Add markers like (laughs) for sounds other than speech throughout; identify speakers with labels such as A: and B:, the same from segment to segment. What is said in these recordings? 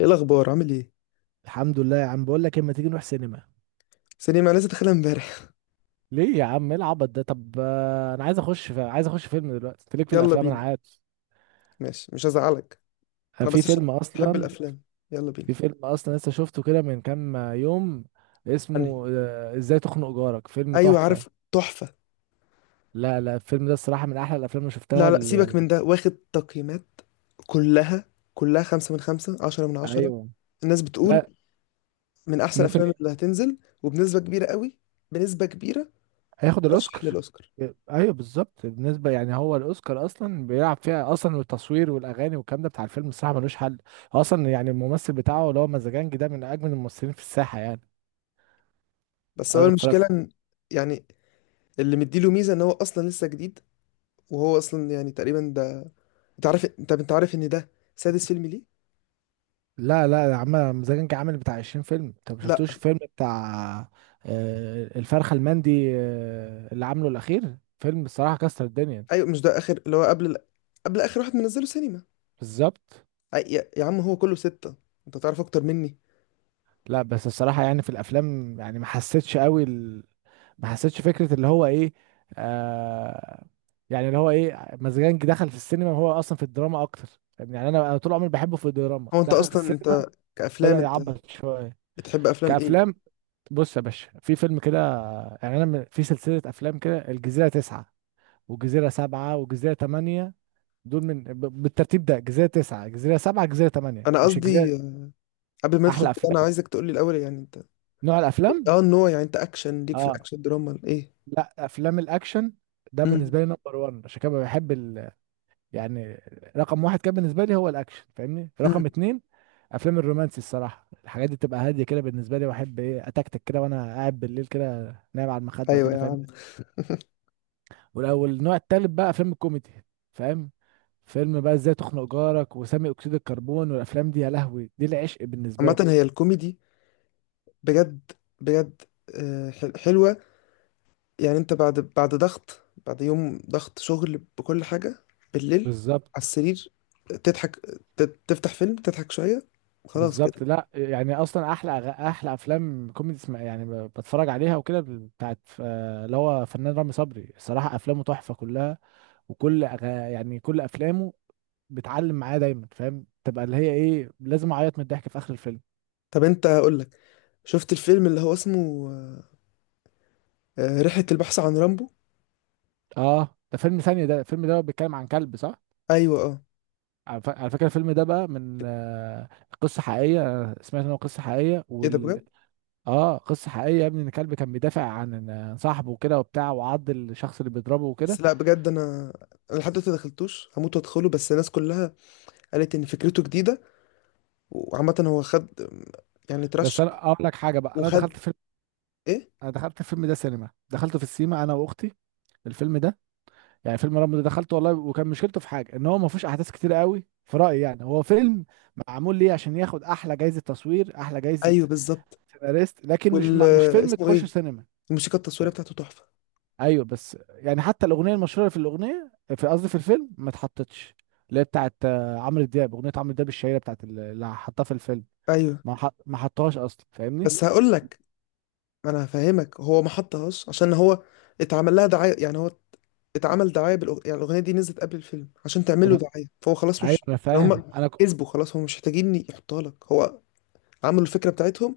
A: ايه الاخبار، عامل ايه؟
B: الحمد لله يا عم، بقول لك اما تيجي نروح سينما.
A: سليم، انا لسه داخلها امبارح.
B: ليه يا عم؟ ايه العبط ده؟ طب انا عايز عايز اخش فيلم دلوقتي. انت ليك في
A: يلا
B: الافلام انا
A: بينا.
B: عارف.
A: ماشي، مش هزعلك.
B: انا
A: انا
B: في
A: بس عشان
B: فيلم
A: بحب
B: اصلا.
A: الافلام. يلا
B: في
A: بينا.
B: فيلم اصلا لسه شفته كده من كام يوم،
A: انهي؟
B: اسمه ازاي تخنق جارك. فيلم
A: ايوه
B: تحفة.
A: عارف، تحفه.
B: لا لا، الفيلم ده الصراحة من احلى الافلام اللي شفتها
A: لا لا، سيبك من ده، واخد تقييمات كلها كلها خمسة من خمسة، عشرة من عشرة.
B: ايوه.
A: الناس بتقول
B: لا.
A: من أحسن
B: ممكن.
A: الأفلام اللي هتنزل، وبنسبة كبيرة قوي، بنسبة كبيرة،
B: هياخد الاوسكار.
A: ترشح للأوسكار.
B: ايوه بالظبط، بالنسبه يعني هو الاوسكار اصلا بيلعب فيها اصلا التصوير والاغاني والكلام ده. بتاع الفيلم الصراحه ملوش حل. اصلا يعني الممثل بتاعه اللي هو مزاجنجي ده من اجمل الممثلين في الساحه يعني.
A: بس هو المشكلة
B: اتفرجت.
A: إن... يعني اللي مديله ميزة إن هو أصلا لسه جديد. وهو أصلا يعني تقريبا ده، أنت عارف، أنت عارف إن ده سادس فيلم، ليه؟
B: لا لا، عمل مزاجنجي عامل بتاع 20 فيلم، انت ما
A: لا.
B: شفتوش الفيلم بتاع الفرخه المندي، اللي عامله الاخير. فيلم الصراحه كسر الدنيا.
A: ايوه، مش ده اخر اللي هو قبل اخر واحد منزله سينما.
B: بالظبط.
A: يا عم، هو كله ستة. انت تعرف اكتر مني.
B: لا بس الصراحة يعني في الأفلام يعني ما حسيتش قوي ما حسيتش فكرة اللي هو إيه. آه يعني اللي هو إيه، مزجنجي دخل في السينما وهو أصلا في الدراما أكتر. يعني أنا طول عمري بحبه في الدراما،
A: هو انت
B: دخل في
A: اصلا،
B: السينما
A: انت كافلام،
B: بدأ
A: انت
B: يعبط شوية.
A: بتحب افلام
B: كأفلام،
A: ايه؟
B: بص يا باشا في فيلم كده. يعني في سلسلة أفلام كده، الجزيرة تسعة وجزيرة سبعة وجزيرة تمانية، دول بالترتيب ده: جزيرة تسعة، جزيرة سبعة، جزيرة تمانية،
A: انا
B: مش
A: قصدي،
B: الجزيرة.
A: قبل ما ندخل
B: أحلى
A: كده، انا
B: أفلام،
A: عايزك تقول لي الاول، يعني انت...
B: نوع الأفلام؟
A: اه، النوع، يعني انت اكشن، ليك في
B: آه.
A: الاكشن، دراما، ايه؟
B: لا، افلام الاكشن ده
A: امم
B: بالنسبه لي نمبر 1، عشان كده بحب يعني رقم واحد كان بالنسبه لي هو الاكشن فاهمني.
A: امم
B: رقم اتنين افلام الرومانسي، الصراحه الحاجات دي بتبقى هاديه كده بالنسبه لي، واحب ايه اتكتك كده وانا قاعد بالليل كده نايم على المخده
A: ايوه
B: وكده
A: يا
B: فاهم.
A: عم.
B: والاول النوع التالت بقى فيلم كوميدي فاهم، فيلم بقى ازاي تخنق جارك وسامي اكسيد الكربون، والافلام دي يا لهوي دي العشق بالنسبه
A: عامه
B: لي.
A: هي الكوميدي بجد، بجد. حلوه. يعني انت بعد، ضغط، بعد يوم ضغط شغل بكل حاجة، بالليل، على
B: بالظبط
A: السرير، تضحك، ت- تفتح فيلم، تضحك شوية، خلاص كده.
B: بالظبط. لا يعني اصلا احلى احلى افلام كوميدي يعني بتفرج عليها وكده بتاعت اللي هو فنان رامي صبري. الصراحه افلامه تحفه كلها، وكل يعني كل افلامه بتعلم معايا دايما فاهم، تبقى اللي هي ايه، لازم اعيط من الضحك في اخر الفيلم.
A: طب انت، هقول لك، شفت الفيلم اللي هو اسمه رحلة البحث عن رامبو؟
B: اه ده فيلم ثاني، ده الفيلم ده بيتكلم عن كلب صح.
A: ايوه اه.
B: على على فكره الفيلم ده بقى من قصه حقيقيه. أنا سمعت ان هو قصه حقيقيه
A: ايه ده بجد؟
B: اه قصه حقيقيه يا ابني، ان كلب كان بيدافع عن صاحبه وكده وبتاع، وعض الشخص اللي بيضربه
A: بس
B: وكده.
A: لا، بجد انا لحد دلوقتي دخلتوش، هموت وادخله، بس الناس كلها قالت ان فكرته جديدة. وعامة هو خد، يعني
B: بس
A: ترشح،
B: انا اقول لك حاجه بقى، انا دخلت
A: وخد...
B: فيلم.
A: ايه؟
B: انا دخلت الفيلم ده سينما، دخلته في السينما انا واختي. الفيلم ده يعني فيلم رامبو ده دخلته والله، وكان مشكلته في حاجه ان هو ما فيهوش احداث كتير قوي في رايي. يعني هو فيلم معمول ليه عشان ياخد احلى جايزه تصوير، احلى جايزه
A: ايوه بالظبط.
B: سيناريست، لكن
A: وال...
B: مش فيلم
A: اسمه
B: تخش
A: ايه،
B: سينما.
A: الموسيقى التصويرية بتاعته تحفة.
B: ايوه بس يعني حتى الاغنيه المشهوره في الاغنيه في قصدي في الفيلم ما اتحطتش، اللي هي بتاعت عمرو دياب، اغنيه عمرو دياب الشهيره بتاعت اللي حطها في الفيلم
A: ايوه،
B: ما حطهاش اصلا فاهمني.
A: بس هقول لك، انا هفهمك، هو ما حطهاش عشان هو اتعمل لها دعايه، يعني هو اتعمل دعايه يعني الاغنيه دي نزلت قبل الفيلم عشان تعمل له
B: انا
A: دعايه، فهو خلاص
B: ايوه
A: مش...
B: انا
A: يعني
B: فاهم
A: هم كسبوا، خلاص هم مش محتاجين يحطها لك، هو عملوا الفكره بتاعتهم.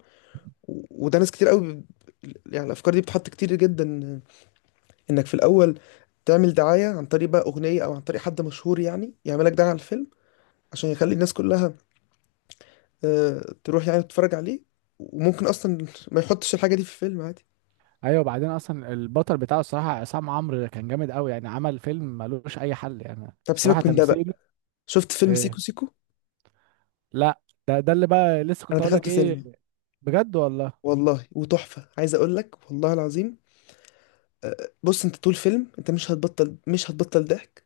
A: و... وده ناس كتير قوي يعني الافكار دي بتحط كتير جدا، انك في الاول تعمل دعايه عن طريق بقى اغنيه، او عن طريق حد مشهور يعني يعمل لك دعايه على الفيلم، عشان يخلي الناس كلها تروح يعني تتفرج عليه. وممكن اصلا ما يحطش الحاجه دي في الفيلم عادي.
B: ايوه، وبعدين اصلا البطل بتاعه الصراحه عصام عمرو كان جامد قوي، يعني عمل فيلم ملوش اي حل يعني
A: طب
B: الصراحه
A: سيبك من ده
B: تمثيل.
A: بقى. شفت فيلم سيكو
B: إيه؟
A: سيكو؟
B: لا. ده اللي بقى لسه
A: انا
B: كنت اقول لك
A: دخلته
B: ايه.
A: سينما
B: بجد والله.
A: والله، وتحفه، عايز اقول لك والله العظيم. بص، انت طول فيلم انت مش هتبطل مش هتبطل ضحك.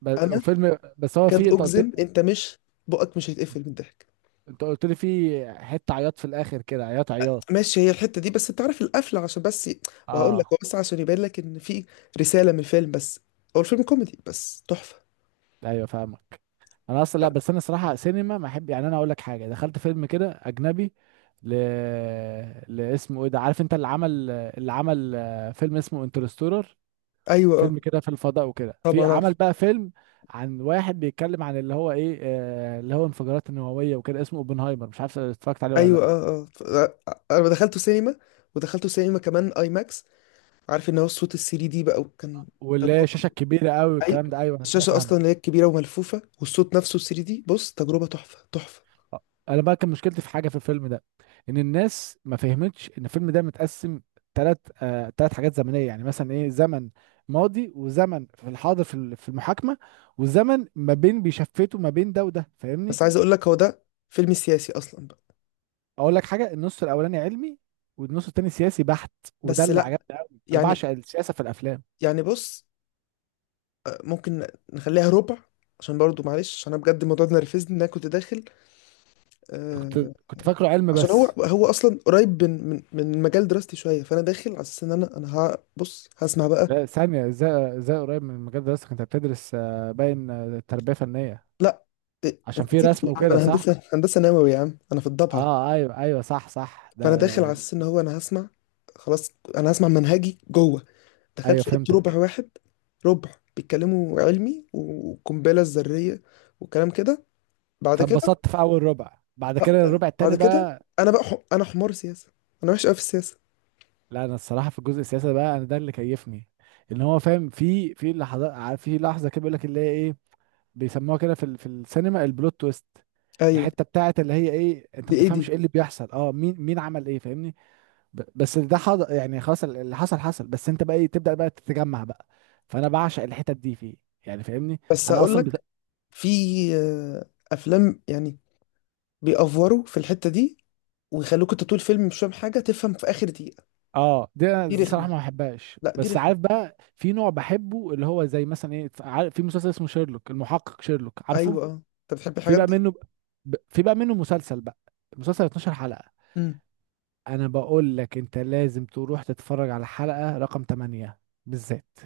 A: انا
B: وفيلم بس هو فيه،
A: اكاد
B: انت قلت لي.
A: اجزم انت مش، بقك مش هيتقفل من الضحك.
B: انت قلت لي فيه حته عياط في الاخر كده، عياط عياط.
A: ماشي، هي الحته دي، بس انت عارف القفله، عشان بس. وهقول لك، هو
B: اه
A: بس عشان يبين لك ان في رساله من الفيلم، بس هو الفيلم كوميدي بس تحفه.
B: ايوه فاهمك. انا اصلا لا، بس انا صراحه سينما ما احب، يعني انا اقول لك حاجه، دخلت فيلم كده اجنبي ل... لاسمه ايه ده؟ عارف انت اللي عمل فيلم اسمه انترستولر.
A: ايوه اه.
B: فيلم كده في الفضاء وكده،
A: طبعا
B: في عمل
A: عارف.
B: بقى فيلم عن واحد بيتكلم عن اللي هو ايه اللي هو انفجارات النووية وكده اسمه اوبنهايمر، مش عارف اتفرجت عليه ولا
A: ايوه
B: لا.
A: انا دخلته سينما، ودخلته سينما كمان اي ماكس. عارف ان هو الصوت السي دي بقى، وكان
B: واللي هي الشاشة
A: تجربه.
B: الكبيرة قوي
A: ايوه،
B: والكلام ده، ايوه انا كده
A: الشاشه اصلا اللي هي
B: فاهمك.
A: كبيره وملفوفه، والصوت نفسه 3D دي، بص تجربه تحفه، تحفه.
B: انا بقى كان مشكلتي في حاجة في الفيلم ده، ان الناس ما فهمتش ان الفيلم ده متقسم ثلاث حاجات زمنية. يعني مثلا ايه، زمن ماضي وزمن في الحاضر في في المحاكمة، وزمن ما بين بيشفتوا ما بين ده وده فاهمني.
A: بس عايز اقول لك، هو ده فيلم سياسي اصلا بقى.
B: اقول لك حاجه، النص الاولاني علمي والنص التاني سياسي بحت، وده
A: بس مم.
B: اللي
A: لا،
B: عجبني قوي. انا
A: يعني،
B: بعشق السياسه في الافلام.
A: بص، ممكن نخليها ربع، عشان برضو معلش، عشان انا بجد الموضوع ده نرفزني، ان انا كنت داخل
B: كنت
A: آه
B: كنت فاكره علم
A: عشان هو
B: بس.
A: هو اصلا قريب من مجال دراستي شويه. فانا داخل على اساس ان انا ها بص، هسمع بقى.
B: لا ثانيه، ازاي قريب من المجال ده اصلا؟ كنت بتدرس باين تربيه فنيه
A: لا، إيه،
B: عشان
A: انت
B: في
A: نسيت
B: رسم
A: تقول يا عم،
B: وكده
A: انا
B: صح.
A: هندسه، نووي يا عم، انا في الضبعه.
B: اه ايوه ايوه صح صح
A: فانا داخل على
B: ده.
A: اساس ان هو انا هسمع، خلاص، انا هسمع منهجي جوه.
B: ايوه
A: دخلت لقيت ربع
B: فهمتك.
A: واحد، ربع بيتكلموا علمي والقنبله الذريه وكلام كده. بعد كده،
B: فاتبسطت في اول ربع، بعد كده الربع
A: بعد
B: التاني
A: كده
B: بقى.
A: انا بقى، انا حمار سياسه، انا وحش قوي في السياسه.
B: لا انا الصراحه في الجزء السياسي ده بقى انا، ده اللي كيفني. ان هو فاهم في لحظات في لحظه كده بيقول لك اللي هي ايه، بيسموها كده في في السينما البلوت تويست.
A: ايوه.
B: الحته بتاعت اللي هي ايه، انت
A: دي
B: ما
A: ايه
B: تفهمش ايه
A: دي؟
B: اللي بيحصل. اه مين عمل ايه فاهمني. بس ده يعني خلاص اللي حصل حصل، بس انت بقى ايه تبدا بقى تتجمع بقى. فانا بعشق الحتت دي فيه، يعني فاهمني.
A: بس
B: انا
A: هقول
B: اصلا بت...
A: لك، في افلام يعني بيأفوروا في الحته دي، ويخلوك انت طول الفيلم مش فاهم حاجه، تفهم في اخر دقيقه.
B: اه دي انا
A: دي
B: دي
A: رخمه،
B: صراحه ما بحبهاش.
A: لا دي
B: بس
A: رخمه.
B: عارف بقى في نوع بحبه اللي هو زي مثلا ايه، عارف في مسلسل اسمه شيرلوك، المحقق شيرلوك عارفه.
A: ايوه اه، انت بتحب
B: في
A: الحاجات
B: بقى
A: دي.
B: منه في بقى منه مسلسل بقى، المسلسل 12 حلقه.
A: امم
B: انا بقول لك انت لازم تروح تتفرج على حلقة رقم 8 بالذات.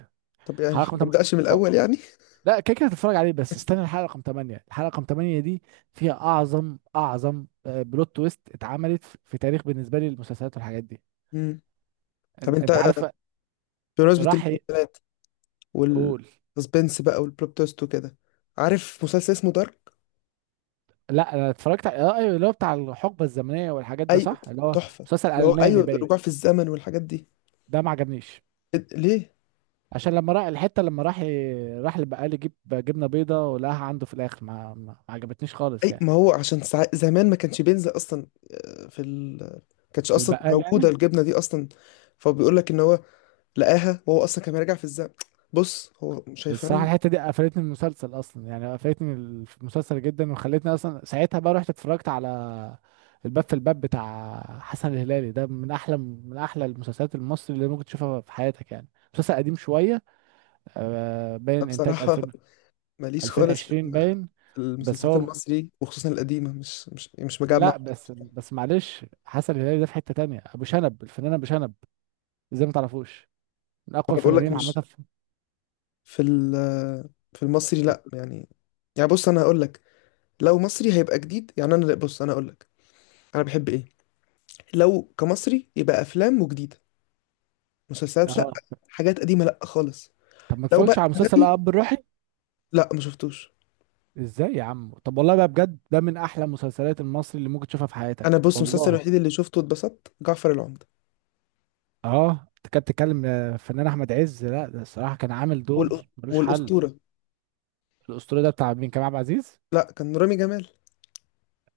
A: طب يعني
B: حلقة رقم
A: ما
B: 8.
A: ابداش من
B: أو-
A: الاول يعني.
B: لا كده كده هتتفرج عليه، بس استنى الحلقة رقم 8. الحلقة رقم 8 دي فيها اعظم بلوت تويست اتعملت في في تاريخ بالنسبة لي المسلسلات والحاجات دي.
A: امم طب انت،
B: انت عارف
A: بمناسبه
B: راح
A: المسلسلات
B: يقول.
A: والسسبنس بقى والبلوت تويست وكده، عارف مسلسل اسمه دارك؟
B: لا انا اتفرجت على أيوة، اللي هو بتاع الحقبة الزمنية والحاجات ده
A: اي،
B: صح، اللي هو
A: تحفة.
B: مسلسل
A: اللي هو
B: الماني
A: ايوه،
B: باين.
A: رجوع في الزمن والحاجات دي.
B: ده ما عجبنيش
A: ليه؟
B: عشان لما راح الحته، لما راح البقال يجيب جبنه بيضه ولقاها عنده في الاخر. ما عجبتنيش خالص
A: اي،
B: يعني.
A: ما هو عشان زمان ما كانش بينزل اصلا. آه، في ال ما كانتش اصلا
B: البقال
A: موجودة
B: يعني.
A: الجبنة دي اصلا، فبيقول لك ان هو لقاها وهو اصلا كان راجع في الزمن. بص هو مش
B: الصراحه
A: هيفهمها.
B: الحته دي قفلتني من المسلسل اصلا، يعني قفلتني من المسلسل جدا، وخلتني اصلا ساعتها بقى رحت اتفرجت على الباب. في الباب بتاع حسن الهلالي ده من احلى من احلى المسلسلات المصري اللي ممكن تشوفها في حياتك يعني. مسلسل قديم شويه
A: أنا
B: باين انتاج
A: بصراحة
B: 2000،
A: (laughs) ماليش خالص
B: 2020 باين.
A: في
B: بس
A: المسلسلات
B: هو
A: المصري، وخصوصا القديمة، مش مجمع.
B: لا، بس معلش، حسن الهلالي ده في حته تانية ابو شنب، الفنان ابو شنب، ازاي ما تعرفوش؟ من
A: ما
B: اقوى
A: انا بقول لك،
B: الفنانين عامه
A: مش في ال في المصري، لا
B: (laughs)
A: يعني. يعني بص، انا هقول لك، لو مصري هيبقى جديد يعني. انا بص، انا هقول لك، انا بحب ايه، لو كمصري يبقى افلام وجديده، مسلسلات لا،
B: اه.
A: حاجات قديمه لا خالص.
B: طب ما
A: لو بقى...
B: تتفرجش على مسلسل اب الروحي؟
A: لا، ما شفتوش.
B: ازاي يا عم؟ طب والله بقى بجد ده من احلى المسلسلات المصري اللي ممكن تشوفها في
A: انا
B: حياتك
A: بص، المسلسل
B: والله.
A: الوحيد اللي شفته واتبسطت جعفر العمدة.
B: اه انت كانت بتتكلم الفنان احمد عز، لا ده الصراحه كان عامل دور
A: والأ...
B: ملوش حل.
A: والاسطوره.
B: الاسطوره ده بتاع مين، كريم عبد العزيز؟
A: لا، كان رامي جمال.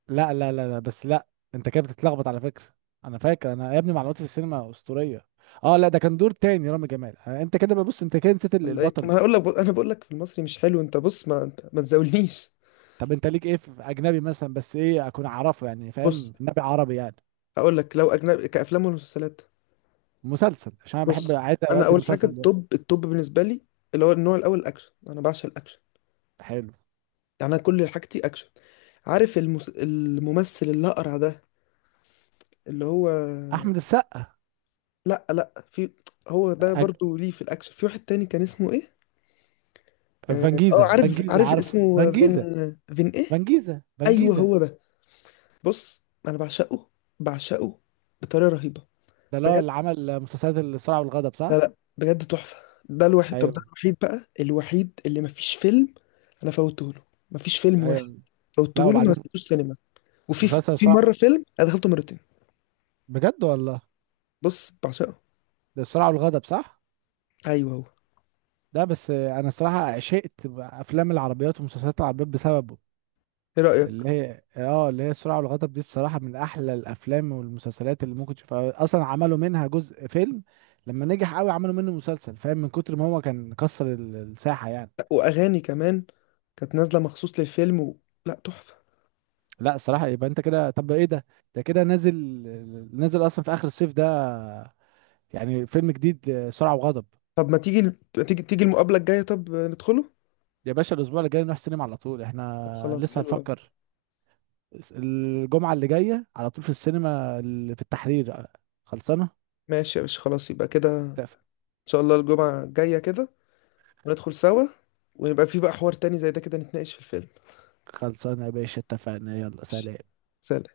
B: لا لا لا لا، بس لا، انت كده بتتلخبط على فكره. انا فاكر انا يا ابني، معلوماتي في السينما اسطوريه. اه لا ده كان دور تاني رامي جمال. انت كده ببص انت كده نسيت
A: ولا ايه؟ ما
B: البطل.
A: انا هقول لك، انا بقول لك في المصري مش حلو، انت بص، ما تزاولنيش.
B: طب انت ليك ايه في اجنبي مثلا، بس ايه اكون اعرفه يعني
A: بص
B: فاهم، النبي عربي يعني.
A: هقول لك، لو اجنبي كافلام ومسلسلات،
B: مسلسل عشان انا بحب،
A: بص،
B: عايز
A: انا
B: اودي
A: اول حاجه
B: مسلسل ده.
A: التوب، التوب بالنسبه لي، اللي هو النوع الاول الاكشن، انا بعشق الاكشن.
B: حلو.
A: انا كل حاجتي اكشن. عارف الممثل الاقرع ده، اللي هو...
B: احمد السقا.
A: لا لا، في (tsk) هو ده
B: أج...
A: برضو، ليه في الاكشن، في واحد تاني كان اسمه ايه.
B: فانجيزا.
A: عارف
B: فانجيزا
A: عارف
B: عارف
A: اسمه فين.
B: فانجيزا.
A: فين ايه؟
B: فانجيزا
A: ايوه،
B: فانجيزا.
A: هو ده. بص انا بعشقه، بعشقه بطريقه رهيبه.
B: ده اللي هو
A: بجد،
B: اللي عمل مسلسلات السرعه والغضب
A: لا
B: صح.
A: لا، بجد تحفه. ده الواحد، طب ده
B: ايوه
A: الوحيد بقى، الوحيد اللي مفيش فيلم انا فوتته له. مفيش فيلم واحد
B: ايوه. لا
A: فوتته له، ما
B: وبعدين
A: دخلتوش سينما. وفي
B: مسلسل السرعه.
A: مره فيلم انا دخلته مرتين.
B: بجد والله.
A: بص بعشقه.
B: ده السرعه والغضب صح.
A: ايوه هو.
B: ده بس انا الصراحه عشقت افلام العربيات ومسلسلات العربيات بسببه.
A: ايه رأيك؟
B: اللي هي السرعة والغضب دي الصراحة من أحلى الأفلام والمسلسلات اللي ممكن تشوفها. أصلا عملوا منها جزء فيلم، لما نجح قوي عملوا منه مسلسل فاهم، من كتر ما هو كان كسر الساحة يعني.
A: لأ، واغاني كمان كانت نازلة مخصوص للفيلم، و... لا، تحفة.
B: لا الصراحة يبقى أنت كده، طب إيه ده، ده كده نازل، نازل أصلا في آخر الصيف ده، يعني فيلم جديد سرعة وغضب.
A: طب ما تيجي، تيجي المقابلة الجاية، طب ندخله.
B: يا باشا الأسبوع اللي جاي نروح السينما على طول،
A: طب
B: إحنا
A: خلاص،
B: لسه
A: حلو قوي.
B: هنفكر. الجمعة اللي جاية على طول في السينما في التحرير خلصانة.
A: ماشي يا باشا، خلاص يبقى كده ان
B: اتفق-
A: شاء الله الجمعة الجاية كده، وندخل سوا، ونبقى في بقى حوار تاني زي ده كده، نتناقش في الفيلم.
B: خلصانة يا باشا اتفقنا، يلا
A: ماشي.
B: سلام.
A: سلام.